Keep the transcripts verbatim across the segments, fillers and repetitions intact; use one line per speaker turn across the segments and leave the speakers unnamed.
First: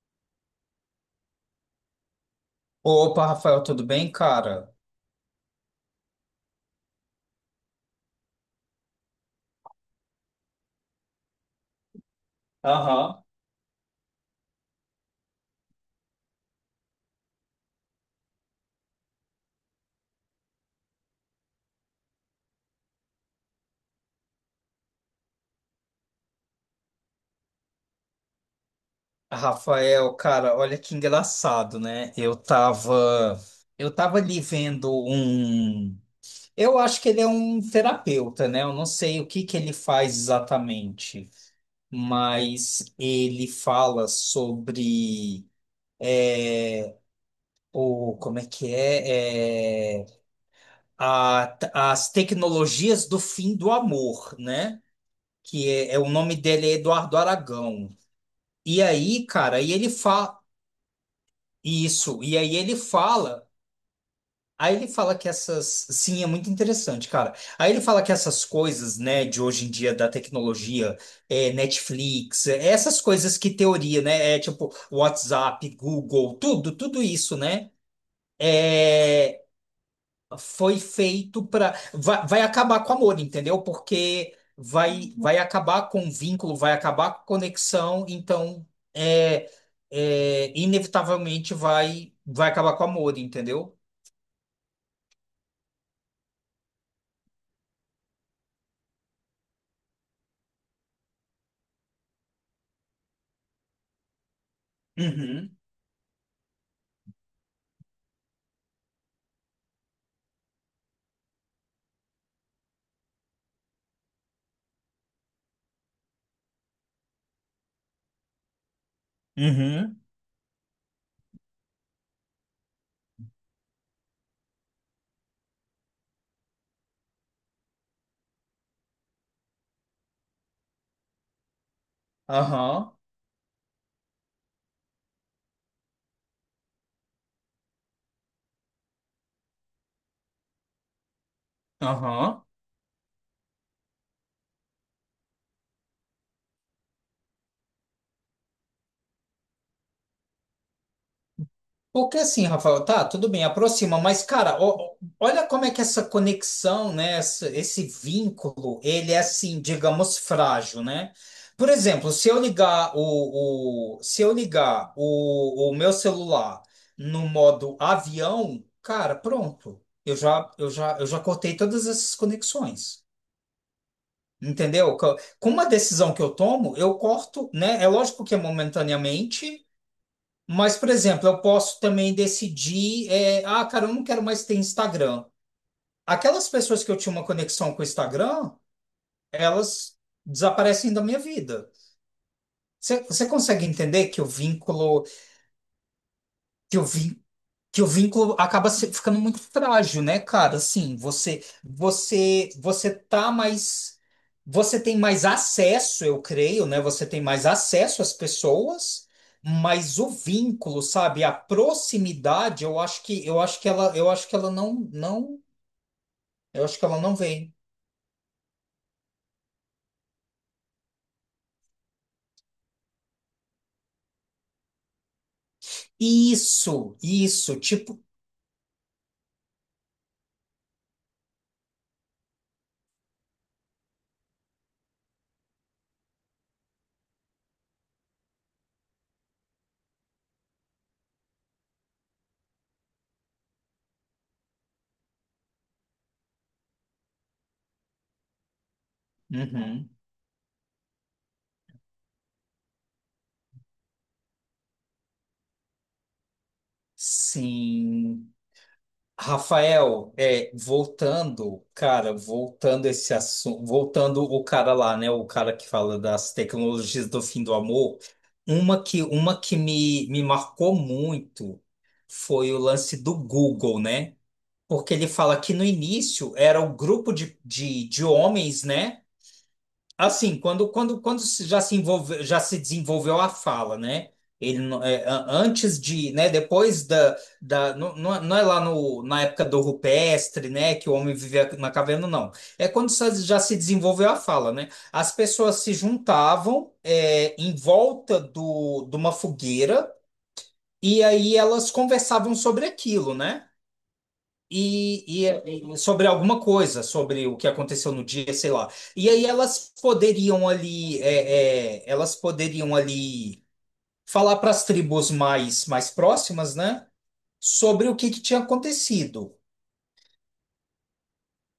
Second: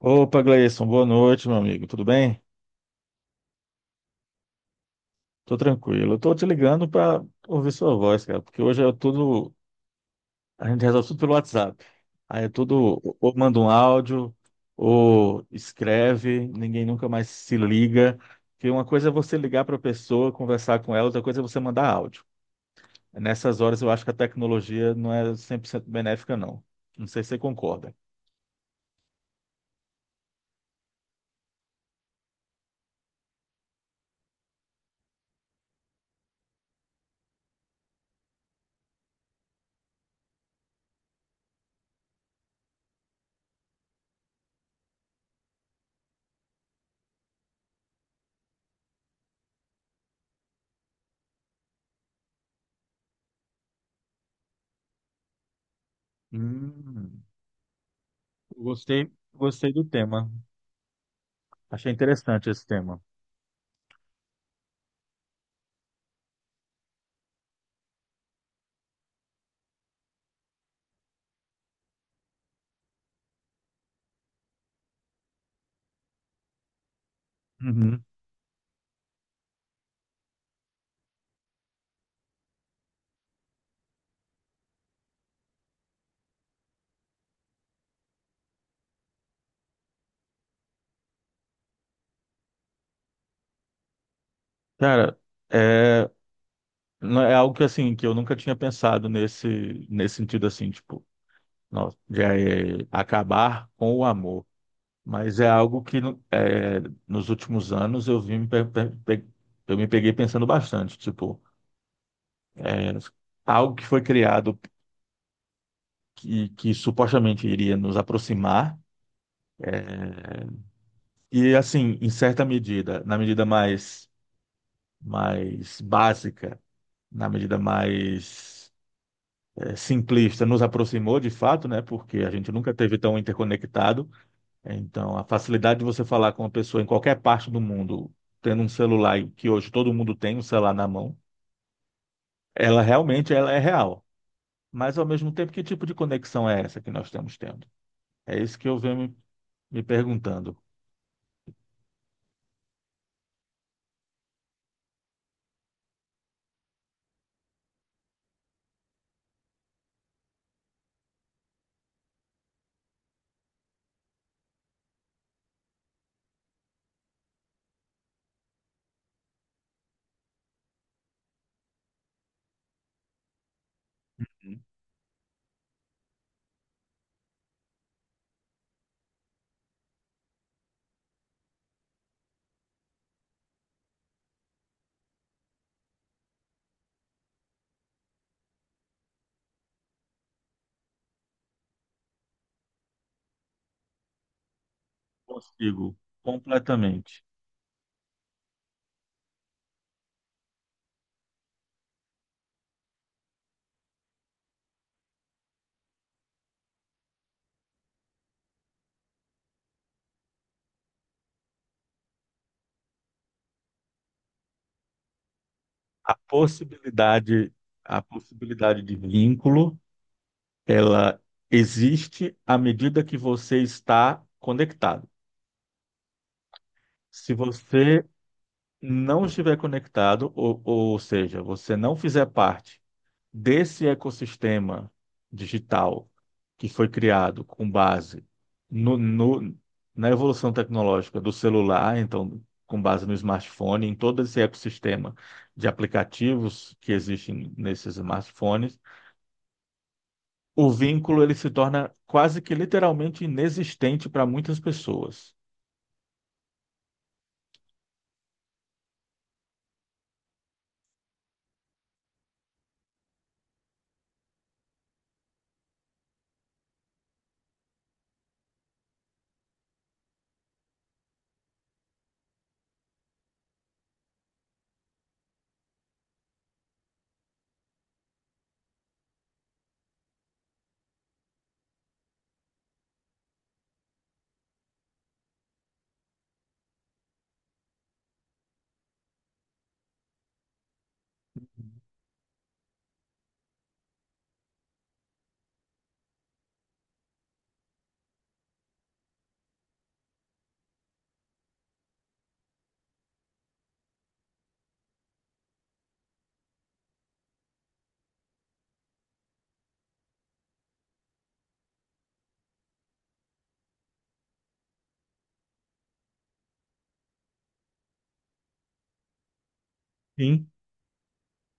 Opa, Gleison, boa noite, meu amigo. Tudo bem?
Opa, Rafael, tudo bem, cara?
Tô tranquilo. Eu tô te ligando para ouvir sua voz, cara, porque hoje é tudo. A gente resolve tudo pelo WhatsApp. Aí é tudo.
Aham.
Ou manda um áudio, ou escreve, ninguém nunca mais se liga. Porque uma coisa é você ligar para a pessoa, conversar com ela, outra coisa é você mandar áudio. Nessas horas eu acho que a tecnologia não é cem por cento benéfica, não. Não sei se você concorda.
Rafael, cara, olha que engraçado, né? Eu tava, eu tava ali vendo um. Eu acho que ele é um terapeuta, né? Eu não sei o que que ele faz exatamente, mas ele fala sobre é, o, como é que é, É, a- as tecnologias do fim do amor, né? Que é, é o nome dele é Eduardo
Hum,
Aragão. E
gostei,
aí, cara,
gostei
e
do
ele
tema.
fala
Achei
isso, e
interessante
aí
esse
ele
tema.
fala, aí ele fala que essas, sim, é muito interessante, cara. Aí ele fala que essas coisas, né, de hoje em dia da tecnologia, é, Netflix, é, essas coisas que teoria, né, é tipo WhatsApp, Google, tudo, tudo isso, né?
Uhum.
é, foi feito para vai, vai acabar com o amor, entendeu? Porque vai vai acabar com o vínculo, vai acabar com a conexão, então é, é, inevitavelmente vai vai acabar com o amor, entendeu?
Cara, é, não- é algo que assim, que eu nunca tinha pensado nesse, nesse sentido assim, tipo, nossa, já é acabar com o amor. Mas é
Uhum,
algo que no- é, nos últimos anos eu vim me pe- pe- pe- eu me peguei pensando bastante, tipo, é, algo que foi criado que, que supostamente iria nos aproximar.
uhum,
é, e assim, em certa medida, na medida mais, mais básica, na medida mais é, simplista, nos aproximou de fato, né? Porque a gente nunca
aham,
teve tão interconectado. Então, a facilidade de você falar com uma pessoa em qualquer parte do mundo, tendo um celular, e que hoje todo mundo tem um celular na mão,
aham.
ela realmente ela é real. Mas ao mesmo tempo, que tipo de conexão é essa que nós estamos tendo? É isso que eu venho me, me perguntando.
Porque assim, Rafael, tá, tudo bem, aproxima, mas cara, ó- olha como é que essa conexão, né, essa- esse vínculo, ele é assim, digamos, frágil, né? Por exemplo, se eu ligar o, o- se eu ligar o, o meu celular no modo avião, cara, pronto, eu já, eu já, eu já cortei todas essas conexões. Entendeu? Co- Com uma decisão que eu tomo, eu corto, né? É lógico que é momentaneamente, mas, por exemplo, eu posso também decidir, é, ah, cara, eu não quero mais ter Instagram. Aquelas pessoas que eu tinha uma conexão com o Instagram, elas desaparecem da minha vida. Você você consegue entender que o vínculo,
Consigo
que o
completamente.
vínculo que o vínculo acaba se- ficando muito frágil, né, cara? Assim, você, você, você tá mais, você tem mais acesso, eu creio, né? Você tem mais acesso às pessoas, mas o vínculo, sabe, a proximidade, eu acho que, eu acho que ela, eu acho que ela não, não,
A
eu acho que ela não
possibilidade,
vem.
a possibilidade de vínculo, ela existe à medida que você está conectado.
Isso,
Se
isso, tipo,
você não estiver conectado, ou, ou seja, você não fizer parte desse ecossistema digital que foi criado com base no, no- na evolução tecnológica do celular, então, com base no smartphone, em todo esse ecossistema de aplicativos que existem nesses smartphones,
uhum,
o vínculo ele se torna quase que literalmente inexistente para muitas pessoas.
sim. Rafael, é, voltando, cara, voltando esse assunto, voltando o cara lá, né, o cara que fala das tecnologias do fim do amor, uma que, uma que me, me marcou muito foi o lance do Google, né? Porque ele fala que no início era um grupo de, de, de homens, né? Assim, quando, quando, quando se- já se envolve, já se desenvolveu a fala, né? Ele não- é, a- antes de, né? Depois da, da não, não é não é lá no, na época do rupestre, né? Que o homem vivia na caverna, não. É quando só já se desenvolveu a fala, né? As pessoas se juntavam é, em volta do, de uma fogueira e aí elas conversavam sobre aquilo, né? E, e- é, e sobre alguma coisa, sobre o que aconteceu no dia, sei lá. E aí elas poderiam ali, é, é, elas poderiam ali falar para as tribos mais, mais próximas, né? Sobre o que, que tinha acontecido.
Sim.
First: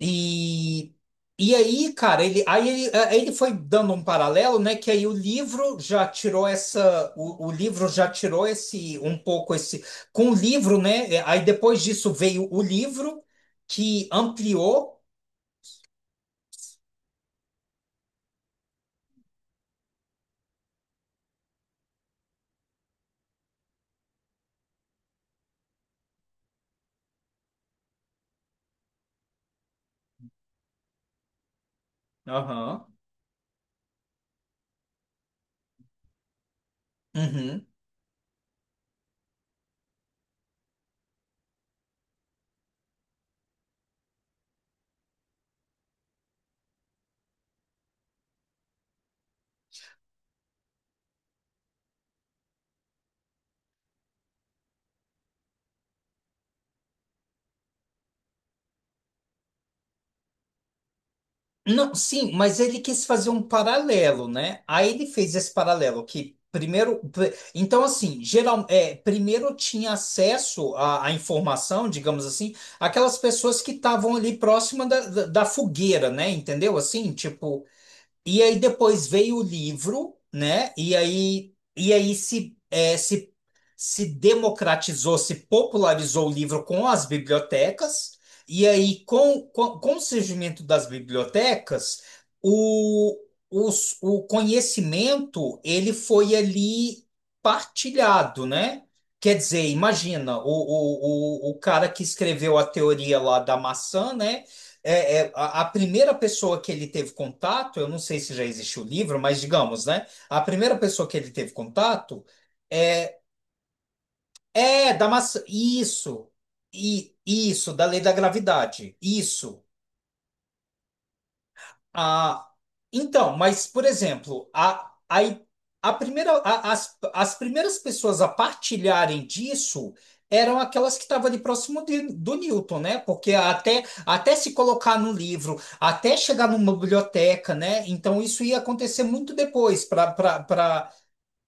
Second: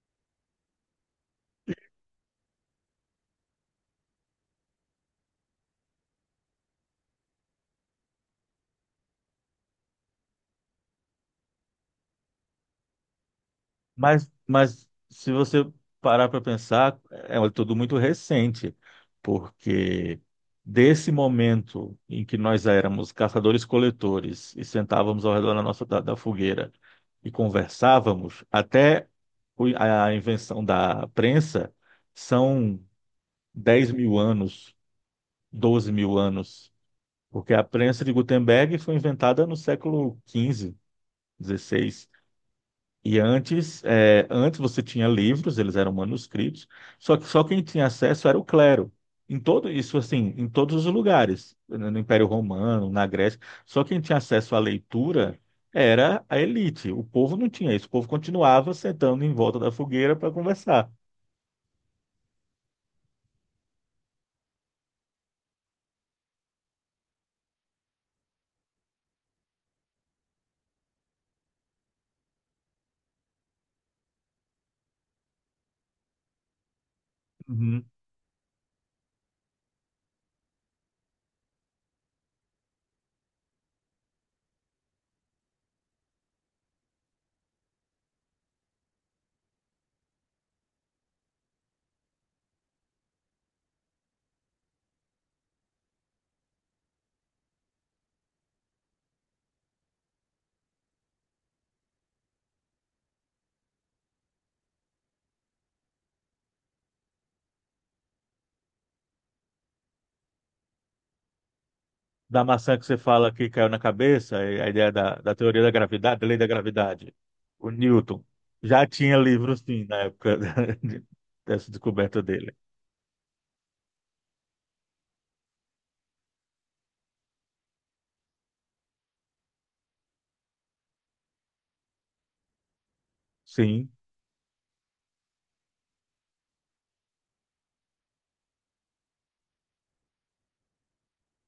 E, e aí, cara, ele, aí ele, aí ele foi dando um paralelo, né? Que aí o livro já tirou essa, o, o livro já tirou esse, um pouco esse, com o livro, né? é, Aí depois disso veio o livro que
Mas, mas
ampliou.
se você parar para pensar, é um- tudo muito recente, porque desse momento em que nós éramos caçadores-coletores e sentávamos ao redor da nossa da, da fogueira e conversávamos, até o- a invenção da prensa, são
Aham.
dez mil anos, doze mil anos, porque a
Uhum.
prensa de Gutenberg foi inventada no século quinze, dezesseis. E antes, é, antes você tinha livros, eles eram manuscritos, só que só quem tinha acesso era o clero. Em todo isso, assim, em todos os lugares, no Império Romano, na Grécia, só quem tinha acesso à leitura era a elite. O povo não tinha isso. O povo continuava sentando em volta da fogueira para conversar.
Não, sim, mas ele quis fazer um paralelo, né? Aí ele fez esse paralelo que primeiro, pr- então assim, geral, é, primeiro tinha acesso à, à informação, digamos assim, aquelas pessoas que estavam ali próxima da, da, da fogueira, né? Entendeu? Assim, tipo.
Uhum.
E aí depois veio o livro, né? E aí, e aí se, é, se, se democratizou, se popularizou o livro com as bibliotecas, e aí com, com, com o surgimento das bibliotecas, o, os, o conhecimento ele foi ali partilhado, né? Quer dizer, imagina, o, o, o, o cara que escreveu a teoria lá da maçã, né? É, é, a, a primeira pessoa que ele teve contato, eu não sei se já existe o livro, mas digamos, né? A primeira pessoa que ele teve contato
Da maçã que você
é,
fala que caiu na cabeça, é, a ideia
é da
da, da
massa,
teoria da gravidade, da
isso,
lei da gravidade,
e
o
isso, da lei da
Newton. Já
gravidade,
tinha livros,
isso.
sim, na época dessa descoberta
Ah,
dele.
então, mas, por exemplo, a, a, a primeira, a- as, as primeiras pessoas a partilharem disso eram aquelas que estavam ali próximo de- do Newton, né? Porque até,
Sim.
até se colocar no livro, até chegar numa biblioteca, né? Então, isso ia acontecer muito depois para.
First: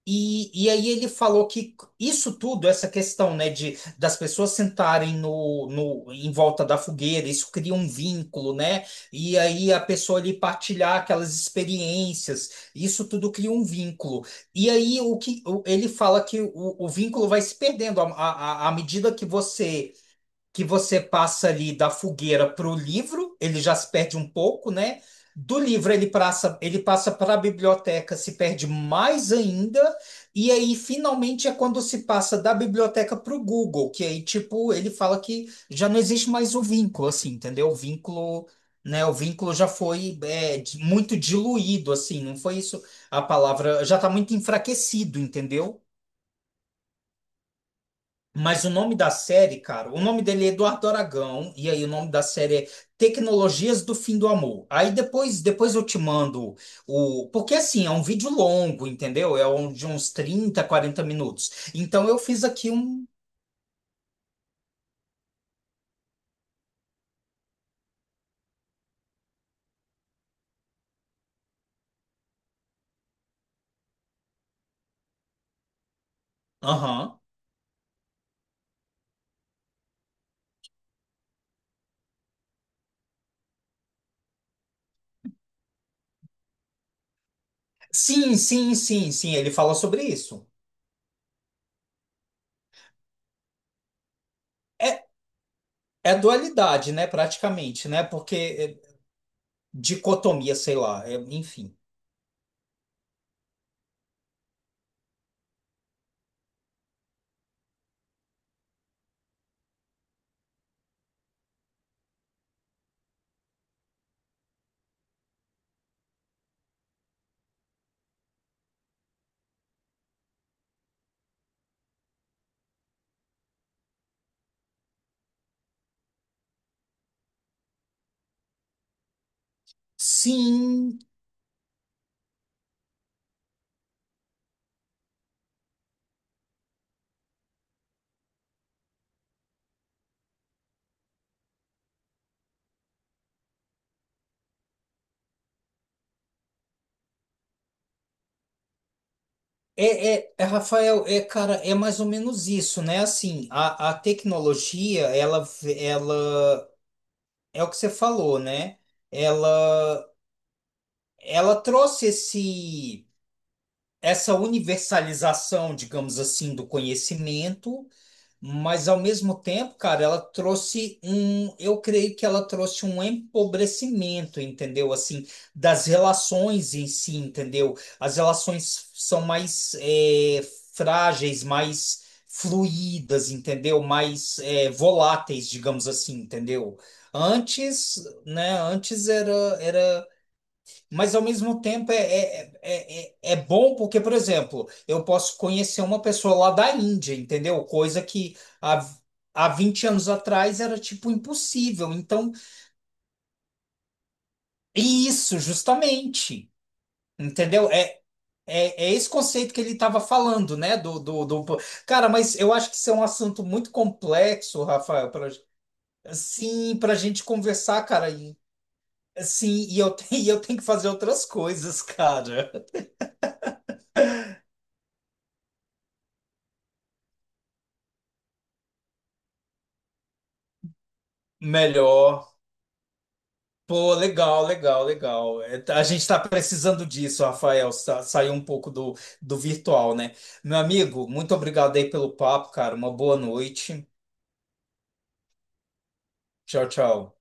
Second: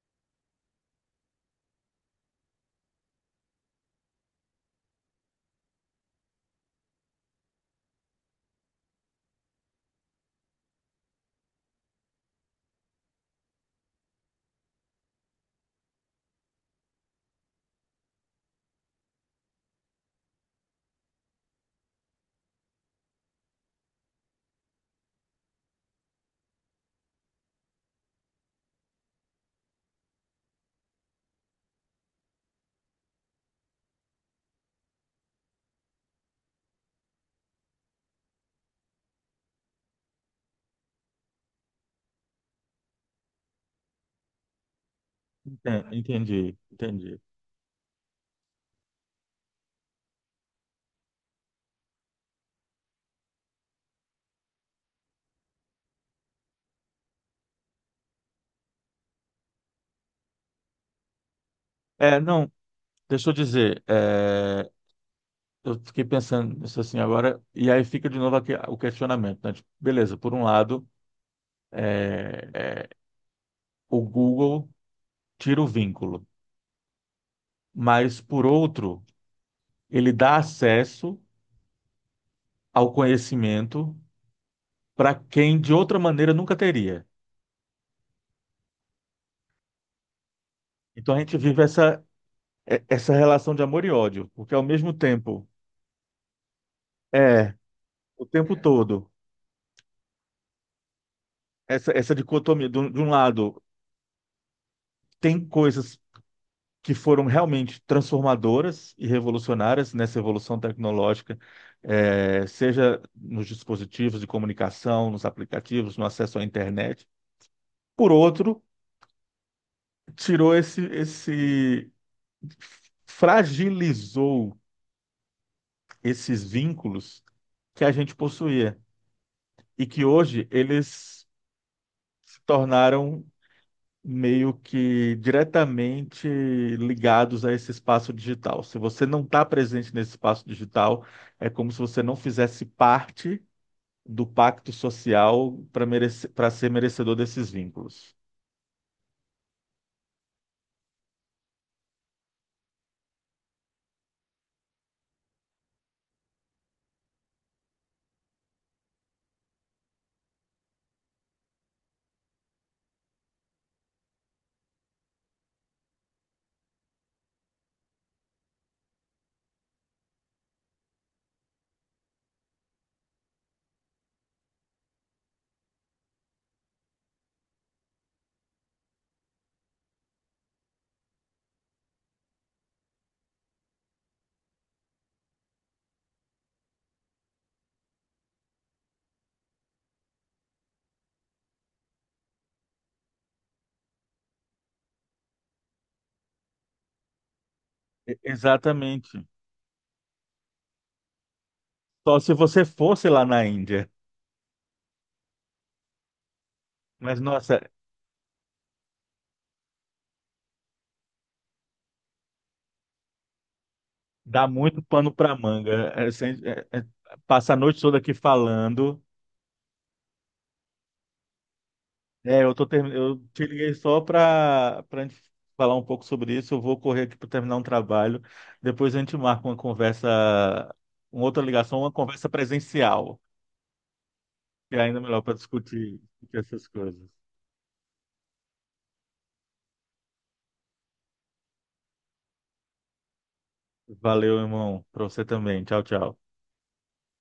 E, e aí ele falou que isso tudo, essa questão, né, de das pessoas sentarem no, no em volta da fogueira, isso cria um vínculo, né? E aí a pessoa ali partilhar aquelas experiências, isso tudo cria um vínculo. E aí o que o- ele fala que o, o vínculo vai se perdendo à, à, à medida que você que você passa ali da fogueira para o livro, ele já se perde um pouco, né? Do livro ele passa, ele passa para a biblioteca, se perde mais ainda, e aí finalmente é quando se passa da biblioteca para o Google, que aí tipo ele fala que já não existe mais o vínculo, assim, entendeu? O vínculo, né? O vínculo já foi é, di- muito diluído, assim, não foi isso a palavra, já está muito enfraquecido, entendeu?
É, entendi, entendi.
Mas o nome da série, cara, o nome dele é Eduardo Aragão, e aí o nome da série é Tecnologias do Fim do Amor. Aí depois, depois eu te mando o. Porque assim, é um vídeo longo, entendeu? É um, de uns trinta, quarenta minutos. Então eu
É,
fiz
não,
aqui um.
deixa eu dizer, é, eu fiquei pensando nisso assim agora, e aí fica de novo aqui o questionamento, né? Tipo, beleza, por um lado, é, é, o Google tira o vínculo,
Aham.
mas por outro, ele dá acesso ao conhecimento para quem de outra maneira nunca teria.
Sim, sim, sim, sim, ele fala sobre isso.
Então a gente vive essa, é- essa relação de amor e ódio, porque ao mesmo
É,
tempo,
é dualidade, né?
é,
Praticamente, né?
o tempo
Porque é,
todo,
dicotomia, sei lá, é, enfim.
essa, essa dicotomia, de um de um lado, tem coisas que foram realmente transformadoras e revolucionárias nessa evolução tecnológica, eh, seja nos dispositivos de comunicação, nos aplicativos, no acesso à internet. Por outro, tirou esse, esse fragilizou esses vínculos que a gente possuía, e que hoje
Sim.
eles se tornaram meio que diretamente ligados a esse espaço digital. Se você não está presente nesse espaço digital, é como se você não fizesse parte do pacto social para merecer, para ser merecedor desses vínculos.
É, é, é, Rafael, é, cara, é mais ou menos isso, né? Assim, a, a tecnologia, ela, ela, é o que você falou, né? Ela, ela trouxe esse, essa universalização, digamos assim, do conhecimento. Mas ao mesmo tempo, cara, ela trouxe um, eu creio que ela trouxe um empobrecimento, entendeu? Assim, das relações em si, entendeu? As relações são mais é, frágeis, mais fluídas, entendeu? Mais é, voláteis, digamos assim, entendeu? Antes, né? Antes era, era mas ao mesmo tempo é, é, é, é é bom porque, por exemplo, eu posso conhecer uma pessoa lá da Índia, entendeu? Coisa
E-
que há,
Exatamente.
há vinte anos atrás era tipo impossível.
Só
Então,
se você fosse lá na Índia.
isso, justamente,
Mas, nossa,
entendeu? É, é, é esse conceito que ele estava falando, né? Do, do, do... Cara, mas eu acho que isso é um assunto muito
dá
complexo,
muito
Rafael,
pano
para
para manga. É, sem- é,
assim,
é,
para gente
passa a noite
conversar,
toda
cara.
aqui
E,
falando.
assim, e eu, tenho- e eu tenho que fazer outras coisas,
É,
cara.
eu tô termi... eu te liguei só para para gente falar um pouco sobre isso. Eu vou correr aqui para terminar um trabalho. Depois a gente marca uma conversa, uma outra ligação, uma conversa
Melhor.
presencial,
Pô, legal,
que é
legal,
ainda melhor para
legal. É, tá- a
discutir
gente está
discutir essas
precisando
coisas.
disso, Rafael, sa- sair um pouco do, do virtual, né? Meu amigo, muito obrigado aí pelo papo, cara. Uma boa noite.
Valeu, irmão, para você também. Tchau, tchau.
Tchau, tchau.